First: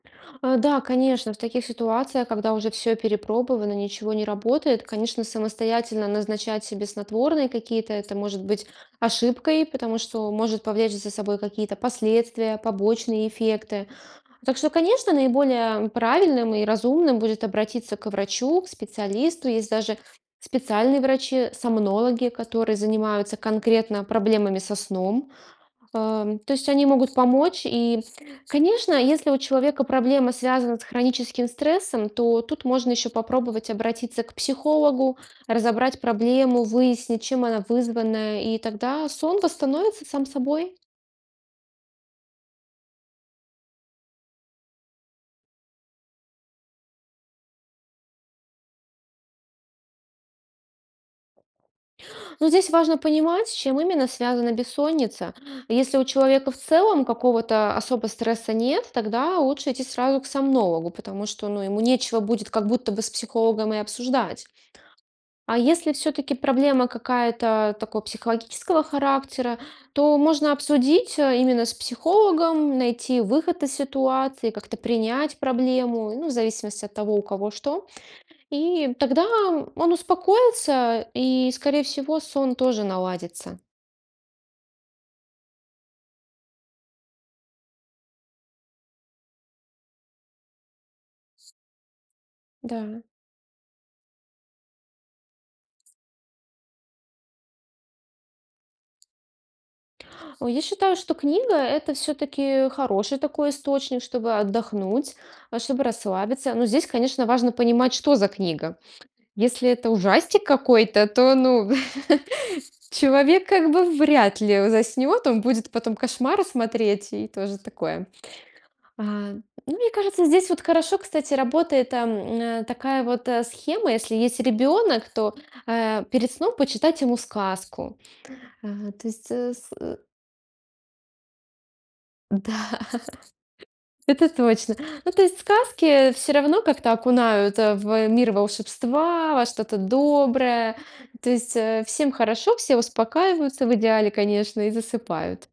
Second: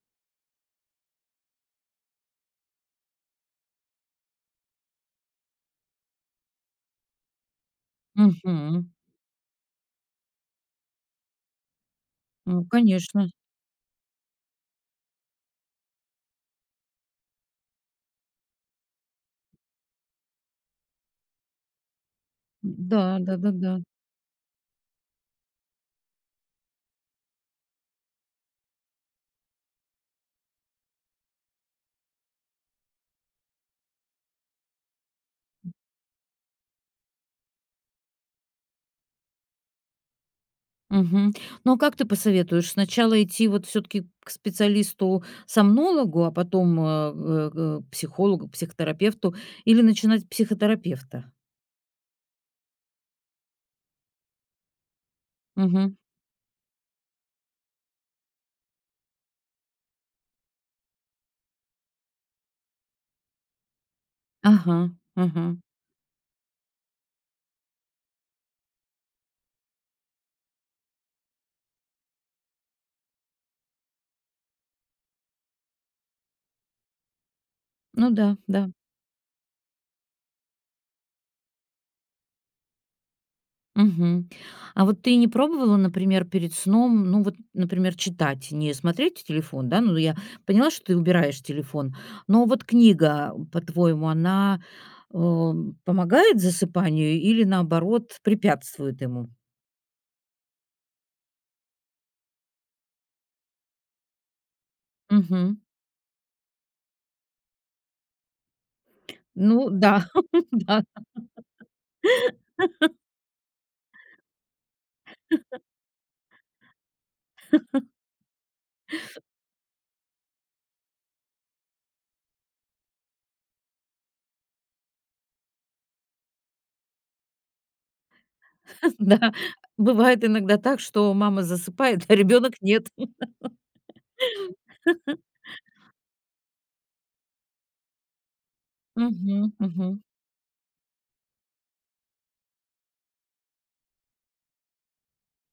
А, да, конечно, в таких ситуациях, когда уже всё перепробовано, ничего не работает, конечно, самостоятельно назначать себе снотворные какие-то- это может быть Мгм. ошибкой, потому что может повлечь за собой какие-то последствия, Ну, побочные конечно. эффекты. Так что, конечно, наиболее, м, правильным и разумным будет обратиться к врачу, к специалисту. Есть даже специальные врачи-сомнологи, которые Н-да, занимаются да-да-да. конкретно проблемами со сном. Ам, то есть они могут помочь. И, конечно, если у человека проблема связана с хроническим стрессом, то тут можно ещё попробовать обратиться к психологу, М. разобрать проблему, выяснить, чем она вызвана, и тогда сон восстановится сам собой. Мгм. Но а как ты посоветуешь, сначала идти, вот, всё-таки к специалисту-сомнологу, а потом, а, в г к психологу, к психотерапевту или начинать с психотерапевта? Ну, здесь важно понимать, с чем именно связана бессонница. Мгм. Если у человека в целом какого-то особо стресса нет, тогда лучше идти сразу к сомнологу, потому что, ну, ему нечего будет как будто бы с психологом и обсуждать. Ага, А ага. если всё-таки проблема какая-то такой психологического характера, то можно обсудить, э, именно с психологом, найти выход из ситуации, как-то принять проблему, ну, и в зависимости от того, у кого что. Ну да, да. И тогда, м, он успокоится, и, скорее всего, сон тоже наладится. Мгм. А вот ты и не пробовала, например, перед сном, ну, вот, например, читать, не смотреть телефон, да? Ну да, я поняла, что ты убираешь телефон. Но вот Да. книга, по-твоему, она, э, помогает засыпанию или, наоборот, препятствует ему? О, я считаю, что книга- это всё-таки хороший такой источник, чтобы отдохнуть, а Мгм. чтобы расслабиться. Но здесь, конечно, важно понимать, что за книга. Если Ну это да, ужастик да. какой-то, то, ну, человек как бы вряд ли у заснёт, он будет потом кошмары смотреть, и тоже такое. А, ну, мне кажется, здесь вот хорошо, кстати, работает там на такая вот, э, схема: если есть ребёнок, то, а, перед сном почитать ему сказку. А, то есть, Да, э, с э бывает иногда так, что мама засыпает, а ребёнок- Да. нет. Это точно. Ну, то есть, сказки всё равно как-то окунают, а, в, э, мир волшебства, во Мгм, что-то мгм. доброе. То есть, э, всем хорошо, все успокаиваются, в идеале, конечно, и засыпают.